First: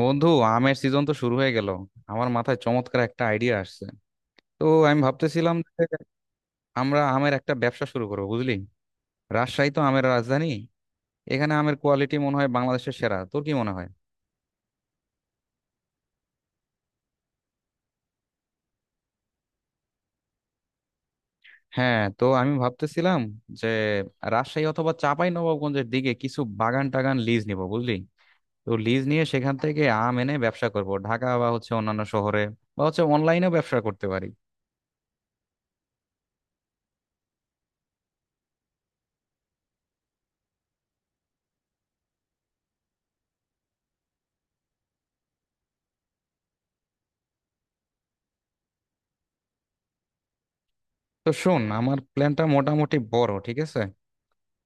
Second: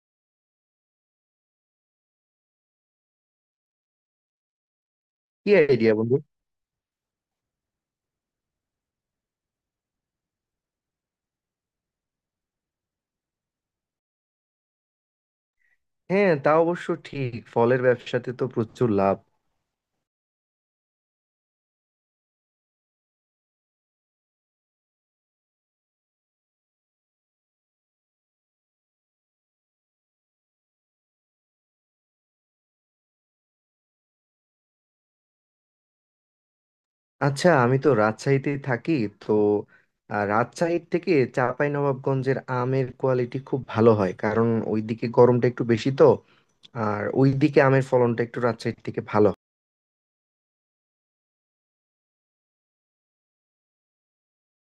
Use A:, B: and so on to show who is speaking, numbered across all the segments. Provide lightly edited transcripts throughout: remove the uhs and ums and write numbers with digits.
A: বন্ধু, আমের সিজন তো শুরু হয়ে গেল। আমার মাথায় চমৎকার একটা আইডিয়া আসছে। তো আমি
B: কি
A: ভাবতেছিলাম যে
B: আইডিয়া, বন্ধু?
A: আমরা আমের একটা ব্যবসা শুরু করবো, বুঝলি। রাজশাহী তো আমের রাজধানী, এখানে আমের কোয়ালিটি মনে হয় বাংলাদেশের সেরা। তোর কি মনে হয়?
B: হ্যাঁ, তা অবশ্য ঠিক। ফলের ব্যবসাতে তো প্রচুর লাভ।
A: হ্যাঁ, তো আমি ভাবতেছিলাম যে রাজশাহী অথবা চাঁপাই নবাবগঞ্জের দিকে কিছু বাগান টাগান লিজ নিব, বুঝলি। তো লিজ নিয়ে সেখান থেকে আম এনে ব্যবসা করব ঢাকা বা হচ্ছে অন্যান্য শহরে, বা হচ্ছে অনলাইনেও ব্যবসা করতে পারি।
B: আচ্ছা, আমি তো রাজশাহীতেই থাকি। তো রাজশাহীর থেকে চাঁপাইনবাবগঞ্জের আমের কোয়ালিটি খুব ভালো হয়, কারণ ওইদিকে গরমটা একটু বেশি। তো আর ওইদিকে আমের ফলনটা একটু রাজশাহীর থেকে ভালো।
A: তো শোন, আমার প্ল্যানটা মোটামুটি বড়, ঠিক আছে।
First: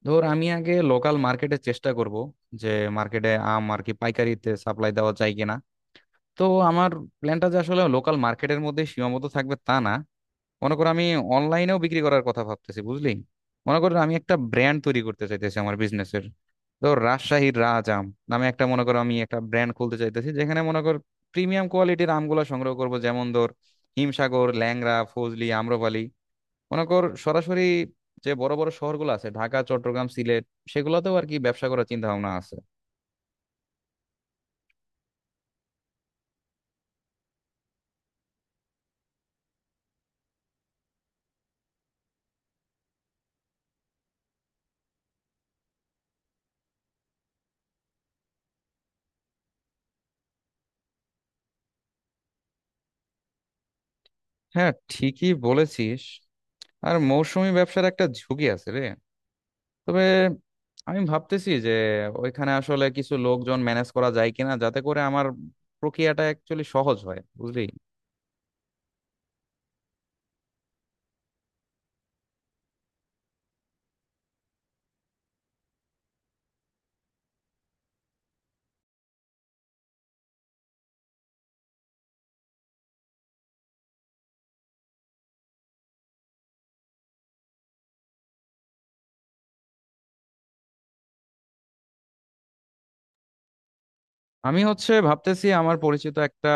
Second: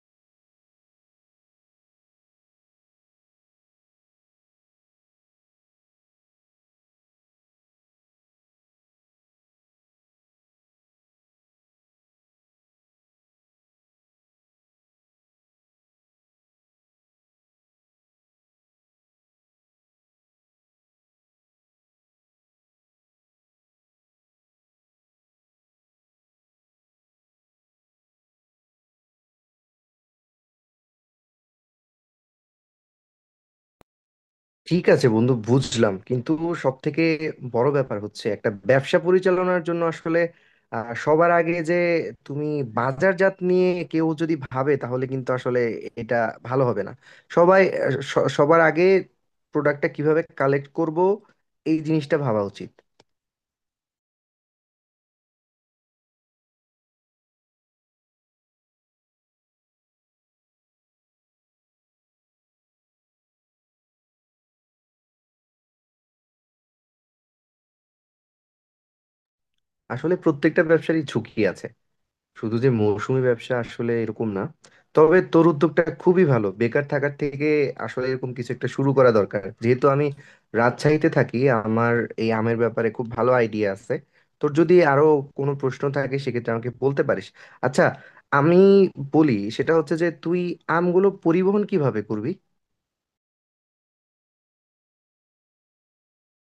A: ধর, আমি আগে লোকাল মার্কেটে চেষ্টা করব যে মার্কেটে আম আর কি পাইকারিতে সাপ্লাই দেওয়া যায় কিনা। তো আমার প্ল্যানটা যে আসলে লোকাল মার্কেটের মধ্যে সীমাবদ্ধ থাকবে তা না। মনে করো, আমি অনলাইনেও বিক্রি করার কথা ভাবতেছি, বুঝলি। মনে করো, আমি একটা ব্র্যান্ড তৈরি করতে চাইতেছি আমার বিজনেসের। ধর, রাজশাহীর রাজ আম নামে একটা, মনে করো আমি একটা ব্র্যান্ড খুলতে চাইতেছি যেখানে মনে কর প্রিমিয়াম কোয়ালিটির আমগুলো সংগ্রহ করব, যেমন ধর হিমসাগর, ল্যাংড়া, ফজলি, আম্রপালি। মনে কর, সরাসরি যে বড় বড় শহরগুলো আছে ঢাকা, চট্টগ্রাম, সিলেট, সেগুলোতেও আর কি ব্যবসা করার চিন্তা ভাবনা আছে।
B: ঠিক আছে বন্ধু, বুঝলাম। কিন্তু সব থেকে বড় ব্যাপার হচ্ছে, একটা ব্যবসা পরিচালনার জন্য আসলে সবার আগে যে তুমি বাজারজাত নিয়ে কেউ যদি ভাবে তাহলে কিন্তু আসলে এটা ভালো হবে না। সবাই সবার আগে প্রোডাক্টটা কিভাবে কালেক্ট করব, এই জিনিসটা ভাবা উচিত।
A: হ্যাঁ, ঠিকই বলেছিস। আর মৌসুমী ব্যবসার একটা ঝুঁকি আছে রে। তবে আমি ভাবতেছি যে ওইখানে আসলে কিছু লোকজন ম্যানেজ করা যায় কিনা, যাতে করে আমার প্রক্রিয়াটা অ্যাকচুয়ালি সহজ হয়, বুঝলি।
B: আসলে প্রত্যেকটা ব্যবসারই ঝুঁকি আছে। শুধু যে মৌসুমী ব্যবসা আসলে এরকম না। তবে তোর উদ্যোগটা খুবই ভালো। বেকার থাকার থেকে আসলে এরকম কিছু একটা শুরু করা দরকার। যেহেতু আমি রাজশাহীতে থাকি, আমার এই আমের ব্যাপারে খুব ভালো আইডিয়া আছে। তোর যদি আরো কোনো প্রশ্ন থাকে, সেক্ষেত্রে আমাকে বলতে পারিস। আচ্ছা, আমি বলি, সেটা হচ্ছে যে তুই আমগুলো পরিবহন কিভাবে করবি?
A: আমি হচ্ছে ভাবতেছি, আমার পরিচিত একটা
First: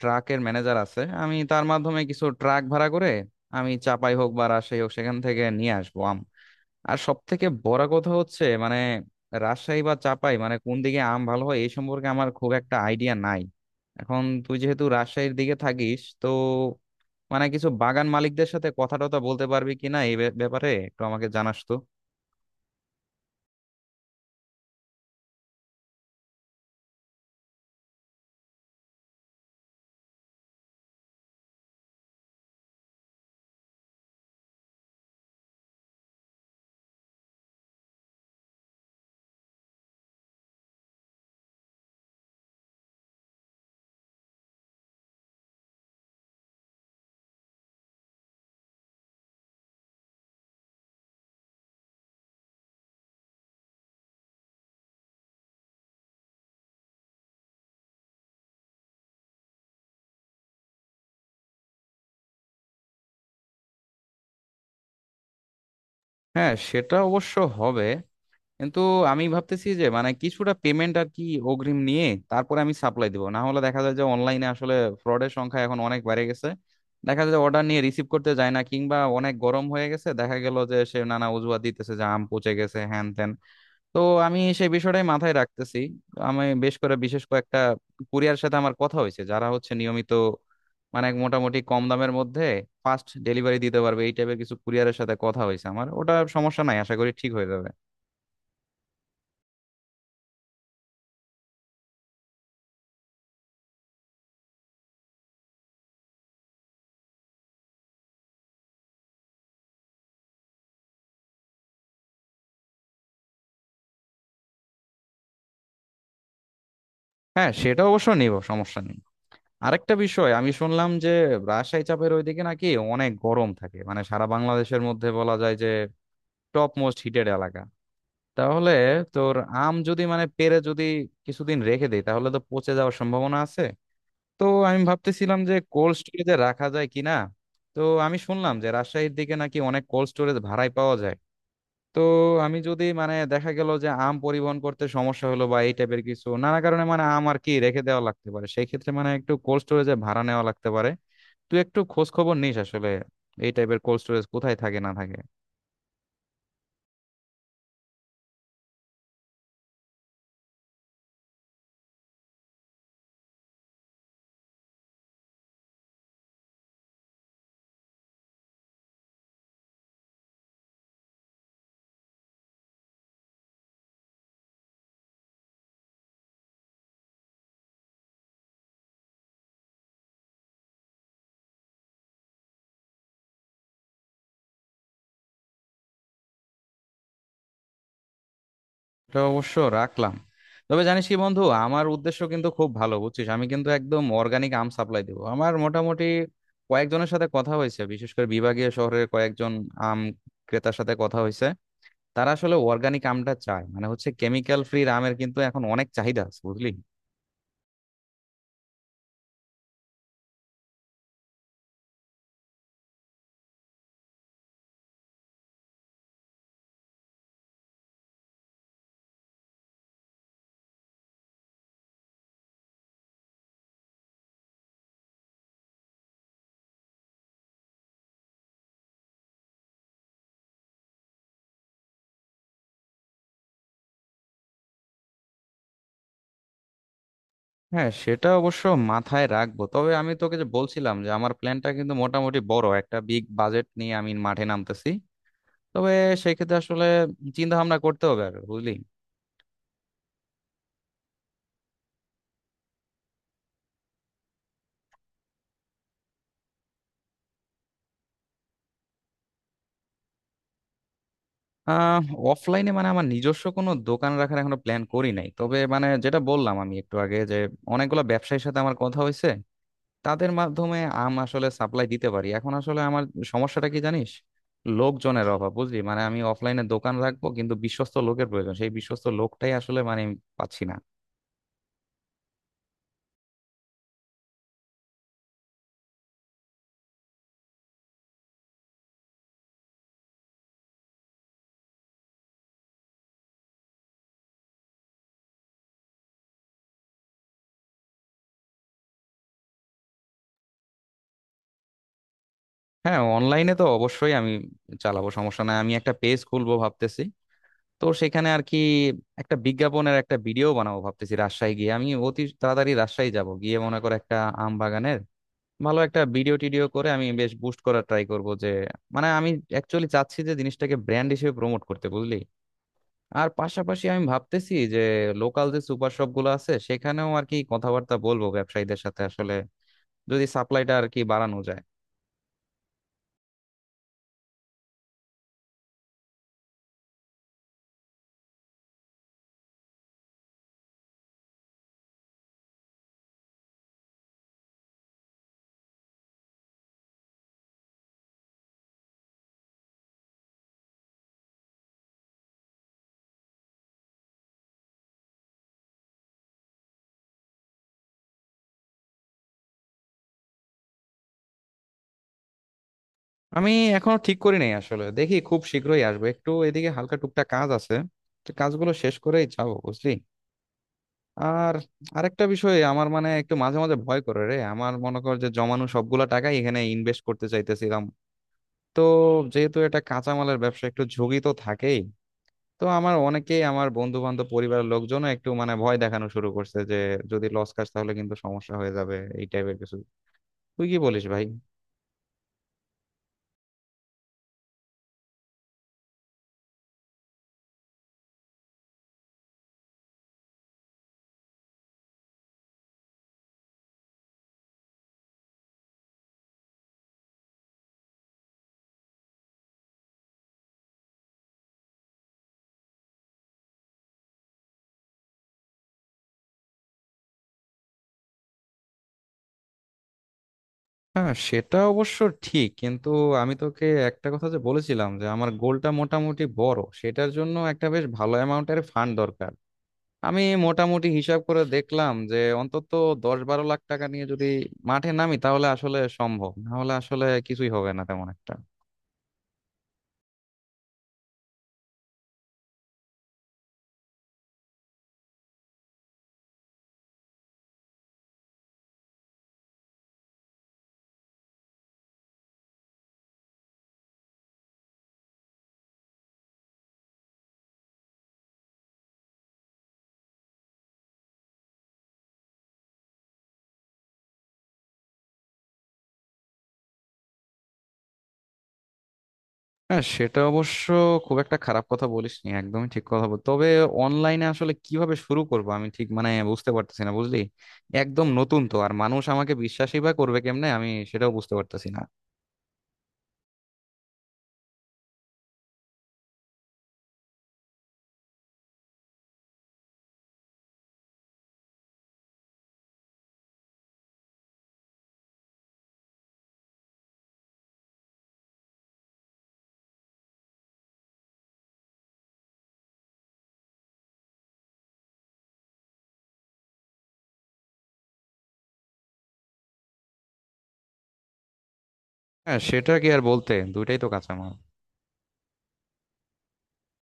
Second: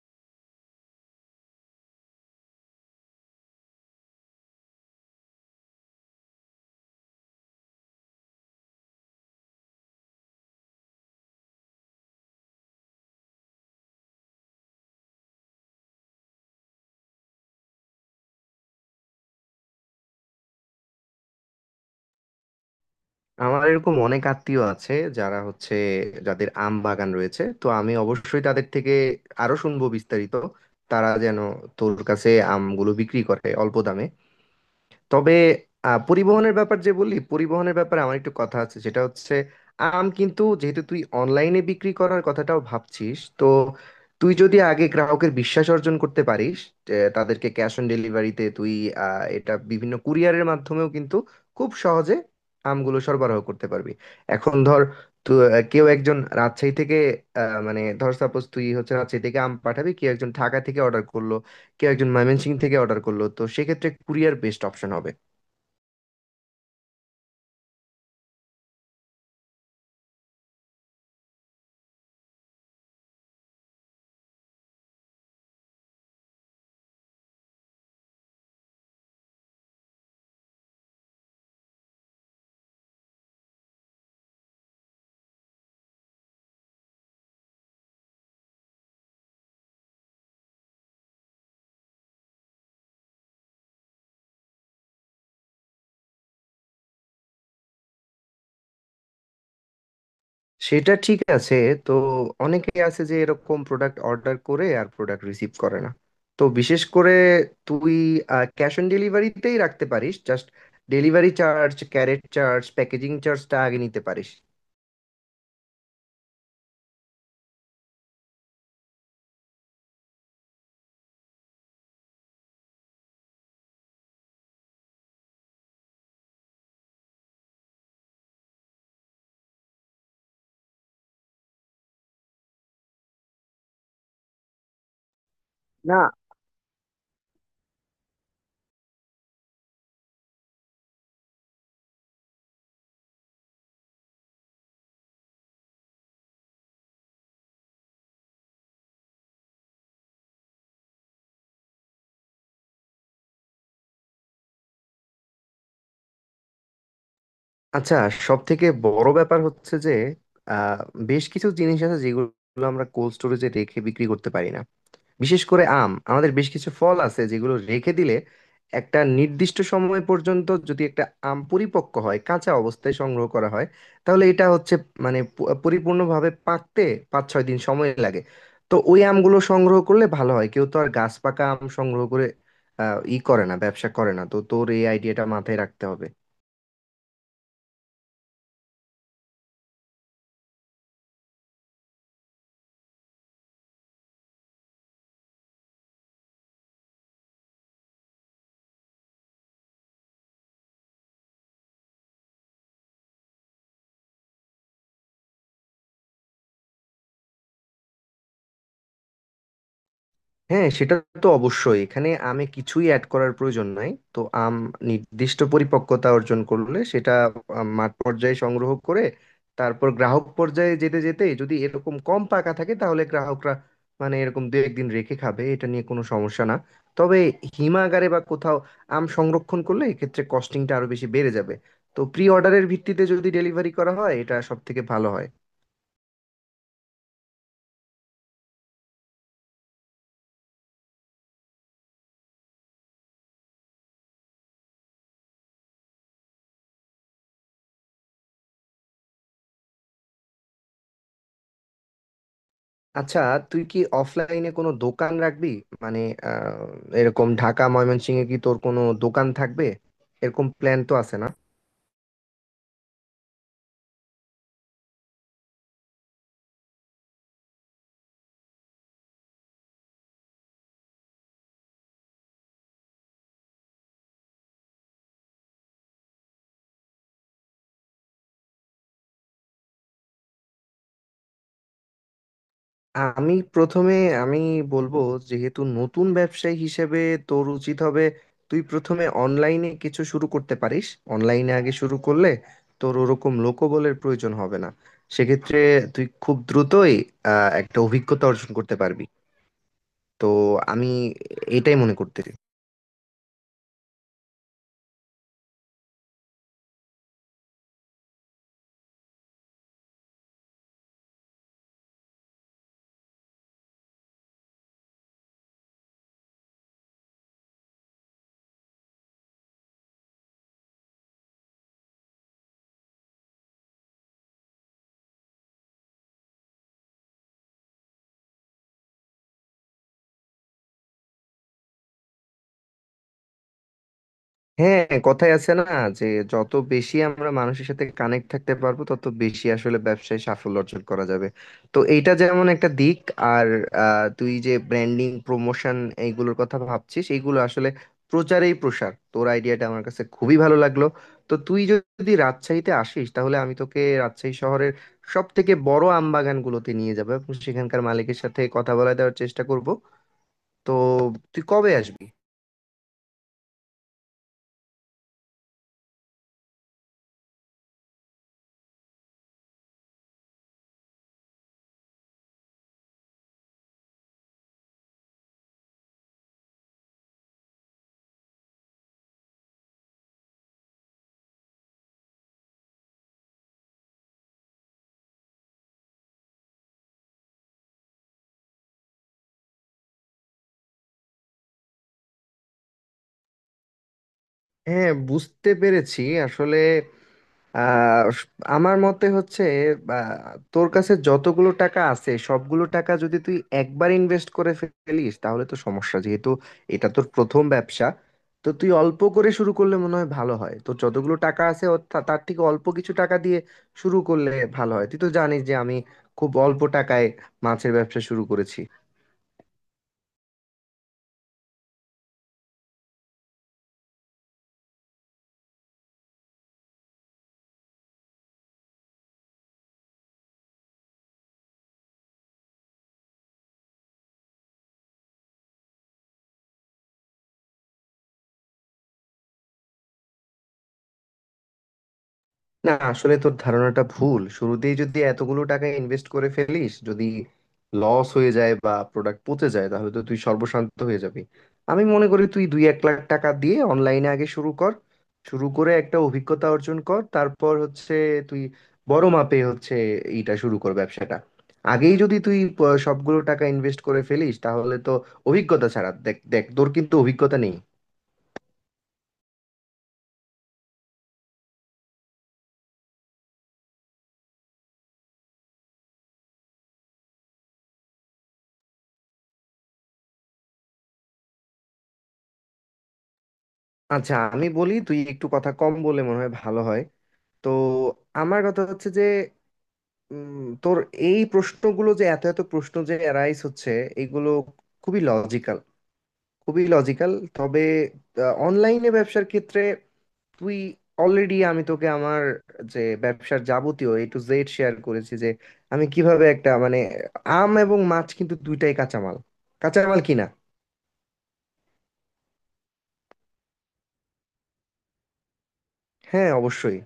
A: ট্রাকের ম্যানেজার আছে, আমি তার মাধ্যমে কিছু ট্রাক ভাড়া করে, আমি চাপাই হোক বা রাজশাহী হোক সেখান থেকে নিয়ে আসবো আম। আর সব থেকে বড় কথা হচ্ছে মানে রাজশাহী বা চাপাই মানে কোন দিকে আম ভালো হয় এই সম্পর্কে আমার খুব একটা আইডিয়া নাই। এখন তুই যেহেতু রাজশাহীর দিকে থাকিস, তো মানে কিছু বাগান মালিকদের সাথে কথা টথা বলতে পারবি কিনা এই ব্যাপারে একটু আমাকে জানাস তো।
B: আমার এরকম অনেক আত্মীয় আছে, যারা হচ্ছে যাদের আম বাগান রয়েছে। তো আমি অবশ্যই তাদের থেকে আরো শুনবো বিস্তারিত, তারা যেন তোর কাছে আমগুলো বিক্রি করে অল্প দামে। তবে পরিবহনের ব্যাপার যে বললি, পরিবহনের ব্যাপারে আমার একটু কথা আছে, সেটা হচ্ছে আম কিন্তু যেহেতু তুই অনলাইনে বিক্রি করার কথাটাও ভাবছিস, তো তুই যদি আগে গ্রাহকের বিশ্বাস অর্জন করতে পারিস, যে তাদেরকে ক্যাশ অন ডেলিভারিতে তুই এটা বিভিন্ন কুরিয়ারের মাধ্যমেও কিন্তু খুব সহজে আমগুলো সরবরাহ করতে পারবি। এখন ধর, তো কেউ একজন রাজশাহী থেকে মানে ধর সাপোজ তুই হচ্ছে রাজশাহী থেকে আম পাঠাবি, কেউ একজন ঢাকা থেকে অর্ডার করলো, কেউ একজন ময়মনসিং থেকে অর্ডার করলো, তো সেক্ষেত্রে কুরিয়ার বেস্ট অপশন হবে।
A: হ্যাঁ, সেটা অবশ্য হবে, কিন্তু আমি ভাবতেছি যে মানে কিছুটা পেমেন্ট আর কি অগ্রিম নিয়ে তারপরে আমি সাপ্লাই দিব, না হলে দেখা যায় যে অনলাইনে আসলে ফ্রডের সংখ্যা এখন অনেক বেড়ে গেছে। দেখা যায় যে অর্ডার নিয়ে রিসিভ করতে যায় না, কিংবা অনেক গরম হয়ে গেছে, দেখা গেল যে সে নানা অজুহাত দিতেছে যে আম পচে গেছে হ্যান ত্যান। তো আমি সেই বিষয়টাই মাথায় রাখতেছি। আমি বেশ করে বিশেষ কয়েকটা কুরিয়ার সাথে আমার কথা হয়েছে, যারা হচ্ছে নিয়মিত মানে মোটামুটি কম দামের মধ্যে ফাস্ট ডেলিভারি দিতে পারবে, এই টাইপের কিছু কুরিয়ারের সাথে কথা হয়েছে আমার। ওটা সমস্যা নাই, আশা করি ঠিক হয়ে যাবে।
B: সেটা ঠিক আছে। তো অনেকে আছে যে এরকম প্রোডাক্ট অর্ডার করে আর প্রোডাক্ট রিসিভ করে না। তো বিশেষ করে তুই ক্যাশ অন ডেলিভারিতেই রাখতে পারিস। জাস্ট ডেলিভারি চার্জ, ক্যারেট চার্জ, প্যাকেজিং চার্জটা আগে নিতে পারিস।
A: হ্যাঁ, সেটা অবশ্য নিব, সমস্যা নেই। আরেকটা বিষয়, আমি শুনলাম যে রাজশাহী চাপের ওইদিকে নাকি অনেক গরম থাকে, মানে সারা বাংলাদেশের মধ্যে বলা যায় যে টপ মোস্ট হিটেড এলাকা। তাহলে তোর আম যদি মানে পেরে যদি কিছুদিন রেখে দেই, তাহলে তো পচে যাওয়ার সম্ভাবনা আছে। তো আমি ভাবতেছিলাম যে কোল্ড
B: না।
A: স্টোরেজে রাখা যায় কিনা। তো আমি শুনলাম যে রাজশাহীর দিকে নাকি অনেক কোল্ড স্টোরেজ ভাড়ায় পাওয়া যায়। তো আমি যদি মানে দেখা গেল যে আম পরিবহন করতে সমস্যা হলো বা এই টাইপের কিছু নানা কারণে মানে আম আর কি রেখে দেওয়া লাগতে পারে, সেই ক্ষেত্রে মানে একটু কোল্ড স্টোরেজে ভাড়া নেওয়া লাগতে পারে। তুই একটু খোঁজ খবর নিস আসলে এই টাইপের কোল্ড স্টোরেজ কোথায় থাকে না থাকে।
B: আচ্ছা, সব থেকে বড় ব্যাপার হচ্ছে যে আহ, বেশ কিছু জিনিস আছে যেগুলো আমরা কোল্ড স্টোরেজে রেখে বিক্রি করতে পারি না। বিশেষ করে আম, আমাদের বেশ কিছু ফল আছে যেগুলো রেখে দিলে একটা নির্দিষ্ট সময় পর্যন্ত, যদি একটা আম পরিপক্ক হয় কাঁচা অবস্থায় সংগ্রহ করা হয়, তাহলে এটা হচ্ছে মানে পরিপূর্ণভাবে পাকতে 5-6 দিন সময় লাগে। তো ওই আমগুলো সংগ্রহ করলে ভালো হয়। কেউ তো আর গাছ পাকা আম সংগ্রহ করে ই করে না, ব্যবসা করে না। তো তোর এই আইডিয়াটা মাথায় রাখতে হবে।
A: এটা অবশ্য রাখলাম। তবে জানিস কি বন্ধু, আমার উদ্দেশ্য কিন্তু খুব ভালো, বুঝছিস। আমি কিন্তু একদম অর্গানিক আম সাপ্লাই দেবো। আমার মোটামুটি কয়েকজনের সাথে কথা হয়েছে, বিশেষ করে বিভাগীয় শহরের কয়েকজন আম ক্রেতার সাথে কথা হয়েছে। তারা আসলে অর্গানিক আমটা চায়, মানে হচ্ছে কেমিক্যাল ফ্রি আমের কিন্তু এখন অনেক চাহিদা আছে, বুঝলি।
B: হ্যাঁ, সেটা তো অবশ্যই। এখানে আমে কিছুই অ্যাড করার প্রয়োজন নাই। তো আম নির্দিষ্ট পরিপক্কতা অর্জন করলে সেটা মাঠ পর্যায়ে সংগ্রহ করে, তারপর গ্রাহক পর্যায়ে যেতে যেতে যদি এরকম কম পাকা থাকে তাহলে গ্রাহকরা মানে এরকম দু একদিন রেখে খাবে, এটা নিয়ে কোনো সমস্যা না। তবে হিমাগারে বা কোথাও আম সংরক্ষণ করলে এক্ষেত্রে কস্টিংটা আরো বেশি বেড়ে যাবে। তো প্রি অর্ডারের ভিত্তিতে যদি ডেলিভারি করা হয়, এটা সব থেকে ভালো হয়।
A: হ্যাঁ, সেটা অবশ্য মাথায় রাখবো। তবে আমি তোকে যে বলছিলাম যে আমার প্ল্যানটা কিন্তু মোটামুটি বড়, একটা বিগ বাজেট নিয়ে আমি মাঠে নামতেছি। তবে সেক্ষেত্রে আসলে চিন্তা ভাবনা করতে হবে আর, বুঝলি।
B: আচ্ছা, তুই কি অফলাইনে কোনো দোকান রাখবি? মানে আহ, এরকম ঢাকা, ময়মনসিংহে কি তোর কোনো দোকান থাকবে? এরকম প্ল্যান তো আছে, না?
A: আহ অফলাইনে মানে আমার নিজস্ব কোনো দোকান রাখার এখনো প্ল্যান করি নাই। তবে মানে যেটা বললাম আমি একটু আগে, যে অনেকগুলো ব্যবসায়ীর সাথে আমার কথা হয়েছে, তাদের মাধ্যমে আম আসলে সাপ্লাই দিতে পারি। এখন আসলে আমার সমস্যাটা কি জানিস, লোকজনের অভাব, বুঝলি। মানে আমি অফলাইনে দোকান রাখবো কিন্তু বিশ্বস্ত লোকের প্রয়োজন, সেই বিশ্বস্ত লোকটাই আসলে মানে আমি পাচ্ছি না।
B: আমি প্রথমে, আমি বলবো, যেহেতু নতুন ব্যবসায়ী হিসেবে তোর উচিত হবে তুই প্রথমে অনলাইনে কিছু শুরু করতে পারিস। অনলাইনে আগে শুরু করলে তোর ওরকম লোকবলের প্রয়োজন হবে না। সেক্ষেত্রে তুই খুব দ্রুতই একটা অভিজ্ঞতা অর্জন করতে পারবি। তো আমি এটাই মনে করতেছি।
A: হ্যাঁ, অনলাইনে তো অবশ্যই আমি চালাবো, সমস্যা নাই। আমি একটা পেজ খুলবো ভাবতেছি। তো সেখানে আর কি একটা বিজ্ঞাপনের একটা ভিডিও বানাবো ভাবতেছি। রাজশাহী গিয়ে আমি অতি তাড়াতাড়ি রাজশাহী যাব, গিয়ে মনে করে একটা আম বাগানের ভালো একটা ভিডিও টিডিও করে আমি বেশ বুস্ট করার ট্রাই করব। যে মানে আমি অ্যাকচুয়ালি চাচ্ছি যে জিনিসটাকে ব্র্যান্ড হিসেবে প্রমোট করতে, বুঝলি। আর পাশাপাশি আমি ভাবতেছি যে লোকাল যে সুপার শপ গুলো আছে সেখানেও আর কি কথাবার্তা বলবো ব্যবসায়ীদের সাথে, আসলে যদি সাপ্লাইটা আর কি বাড়ানো যায়।
B: হ্যাঁ, কথাই আছে না, যে যত বেশি আমরা মানুষের সাথে কানেক্ট থাকতে পারবো, তত বেশি আসলে ব্যবসায় সাফল্য অর্জন করা যাবে। তো এইটা যেমন একটা দিক। আর তুই যে ব্র্যান্ডিং, প্রমোশন এইগুলোর কথা ভাবছিস, এইগুলো আসলে প্রচারেই প্রসার। তোর আইডিয়াটা আমার কাছে খুবই ভালো লাগলো। তো তুই যদি রাজশাহীতে আসিস, তাহলে আমি তোকে রাজশাহী শহরের সব থেকে বড় আম বাগানগুলোতে নিয়ে যাবো, এবং সেখানকার মালিকের সাথে কথা বলা দেওয়ার চেষ্টা করব। তো তুই কবে আসবি?
A: আমি এখনো ঠিক করি নাই আসলে, দেখি খুব শীঘ্রই আসবো। একটু এদিকে হালকা টুকটাক কাজ আছে, তো কাজগুলো শেষ করেই যাবো, বুঝলি। আর আরেকটা বিষয়, আমার মানে একটু মাঝে মাঝে ভয় করে রে। আমার মনে কর যে জমানো সবগুলা টাকাই এখানে ইনভেস্ট করতে চাইতেছিলাম। তো যেহেতু এটা কাঁচামালের ব্যবসা, একটু ঝুঁকি তো থাকেই। তো আমার অনেকেই, আমার বন্ধু বান্ধব পরিবারের লোকজন একটু মানে ভয় দেখানো শুরু করছে যে যদি লস খাস তাহলে কিন্তু সমস্যা হয়ে যাবে, এই টাইপের কিছু। তুই কি বলিস ভাই?
B: হ্যাঁ, বুঝতে পেরেছি। আসলে, আর আমার মতে হচ্ছে, বা, তোর কাছে যতগুলো টাকা আছে, সবগুলো টাকা যদি তুই একবার ইনভেস্ট করে ফেলিস তাহলে তো সমস্যা। যেহেতু এটা তোর প্রথম ব্যবসা, তো তুই অল্প করে শুরু করলে মনে হয় ভালো হয়। তো যতগুলো টাকা আছে ও তার থেকে অল্প কিছু টাকা দিয়ে শুরু করলে ভালো হয়। তুই তো জানিস যে আমি খুব অল্প টাকায় মাছের ব্যবসা শুরু করেছি।
A: হ্যাঁ, সেটা অবশ্য ঠিক, কিন্তু আমি তোকে একটা কথা যে বলেছিলাম যে আমার গোলটা মোটামুটি বড়, সেটার জন্য একটা বেশ ভালো অ্যামাউন্টের ফান্ড দরকার। আমি মোটামুটি হিসাব করে দেখলাম যে অন্তত 10-12 লাখ টাকা নিয়ে যদি মাঠে নামি, তাহলে আসলে সম্ভব, না হলে আসলে কিছুই হবে না তেমন একটা।
B: না, আসলে তোর ধারণাটা ভুল। শুরুতেই যদি এতগুলো টাকা ইনভেস্ট করে ফেলিস, যদি লস হয়ে যায় বা প্রোডাক্ট পচে যায়, তাহলে তো তুই সর্বশান্ত হয়ে যাবি। আমি মনে করি তুই 1-2 লাখ টাকা দিয়ে অনলাইনে আগে শুরু কর। শুরু করে একটা অভিজ্ঞতা অর্জন কর, তারপর হচ্ছে তুই বড় মাপে হচ্ছে এইটা শুরু কর, ব্যবসাটা। আগেই যদি তুই সবগুলো টাকা ইনভেস্ট করে ফেলিস, তাহলে তো অভিজ্ঞতা ছাড়া দেখ দেখ তোর কিন্তু অভিজ্ঞতা নেই।
A: হ্যাঁ, সেটা অবশ্য খুব একটা খারাপ কথা বলিসনি, একদমই ঠিক কথা বল। তবে অনলাইনে আসলে কিভাবে শুরু করব আমি ঠিক মানে বুঝতে পারতেছি না, বুঝলি। একদম নতুন তো, আর মানুষ আমাকে বিশ্বাসই বা করবে কেমনে, আমি সেটাও বুঝতে পারতেছি না।
B: আচ্ছা, আমি বলি তুই একটু কথা কম বলে মনে হয় ভালো হয়। তো আমার কথা হচ্ছে যে তোর এই প্রশ্নগুলো, যে এত এত প্রশ্ন যে অ্যারাইজ হচ্ছে, এইগুলো খুবই লজিক্যাল। খুবই লজিক্যাল। তবে অনলাইনে ব্যবসার ক্ষেত্রে তুই অলরেডি, আমি তোকে আমার যে ব্যবসার যাবতীয় A to Z শেয়ার করেছি, যে আমি কিভাবে একটা মানে আম এবং মাছ কিন্তু দুইটাই কাঁচামাল। কাঁচামাল কিনা?
A: হ্যাঁ, সেটা কি আর বলতে, দুইটাই তো কাঁচামাল।
B: হ্যাঁ, অবশ্যই।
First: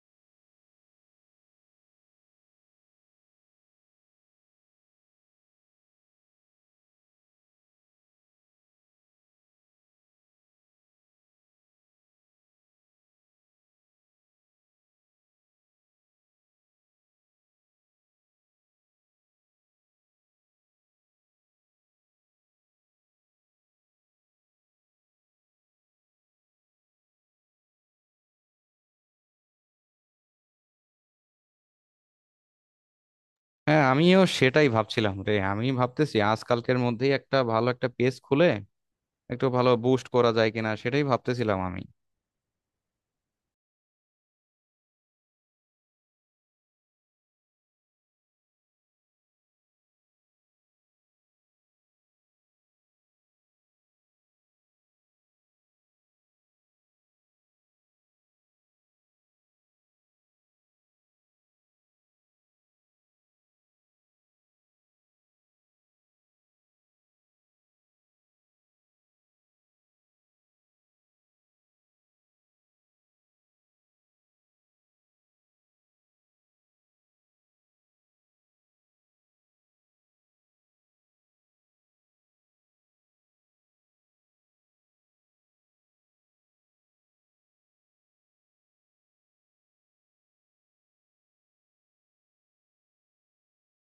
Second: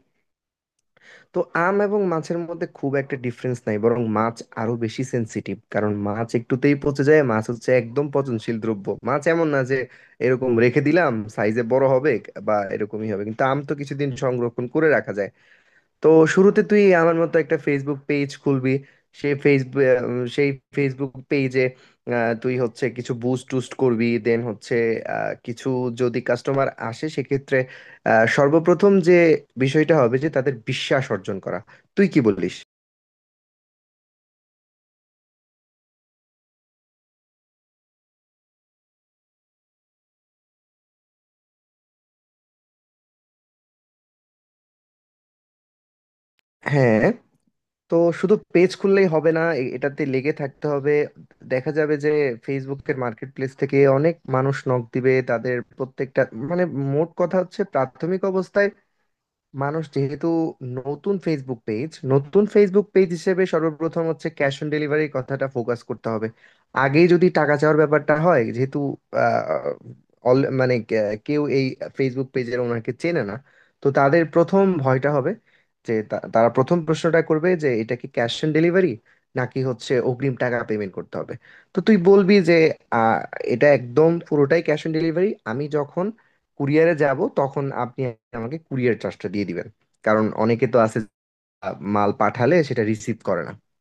B: তো আম এবং মাছের মধ্যে খুব একটা ডিফারেন্স নাই, বরং মাছ আরো বেশি সেনসিটিভ। কারণ মাছ একটুতেই পচে যায়। মাছ হচ্ছে একদম পচনশীল দ্রব্য। মাছ এমন না যে এরকম রেখে দিলাম সাইজে বড় হবে বা এরকমই হবে, কিন্তু আম তো কিছুদিন সংরক্ষণ করে রাখা যায়। তো শুরুতে তুই আমার মতো একটা ফেসবুক পেজ খুলবি। সেই ফেসবুক সেই ফেসবুক পেজে তুই হচ্ছে কিছু বুস্ট টুস্ট করবি। দেন হচ্ছে কিছু যদি কাস্টমার আসে সেক্ষেত্রে সর্বপ্রথম যে বিষয়টা হবে যে তাদের বিশ্বাস অর্জন করা। তুই কি বলিস?
A: হ্যাঁ, আমিও সেটাই ভাবছিলাম রে। আমি ভাবতেছি আজকালকের মধ্যেই একটা ভালো একটা পেজ খুলে একটু ভালো বুস্ট করা যায় কিনা, সেটাই ভাবতেছিলাম আমি।
B: হ্যাঁ। তো শুধু পেজ খুললেই হবে না, এটাতে লেগে থাকতে হবে। দেখা যাবে যে ফেসবুকের মার্কেট প্লেস থেকে অনেক মানুষ নক দিবে, তাদের প্রত্যেকটা মানে মোট কথা হচ্ছে প্রাথমিক অবস্থায় মানুষ যেহেতু নতুন ফেসবুক পেজ হিসেবে সর্বপ্রথম হচ্ছে ক্যাশ অন ডেলিভারির কথাটা ফোকাস করতে হবে। আগে যদি টাকা চাওয়ার ব্যাপারটা হয়, যেহেতু আহ, মানে কেউ এই ফেসবুক পেজের ওনাকে চেনে না, তো তাদের প্রথম ভয়টা হবে যে তারা প্রথম প্রশ্নটা করবে যে এটা কি ক্যাশ অন ডেলিভারি নাকি হচ্ছে অগ্রিম টাকা পেমেন্ট করতে হবে। তো তুই বলবি যে আহ, এটা একদম পুরোটাই ক্যাশ অন ডেলিভারি। আমি যখন কুরিয়ারে যাব, তখন আপনি আমাকে কুরিয়ার চার্জটা দিয়ে দিবেন। কারণ অনেকে তো আছে মাল পাঠালে সেটা রিসিভ করে না।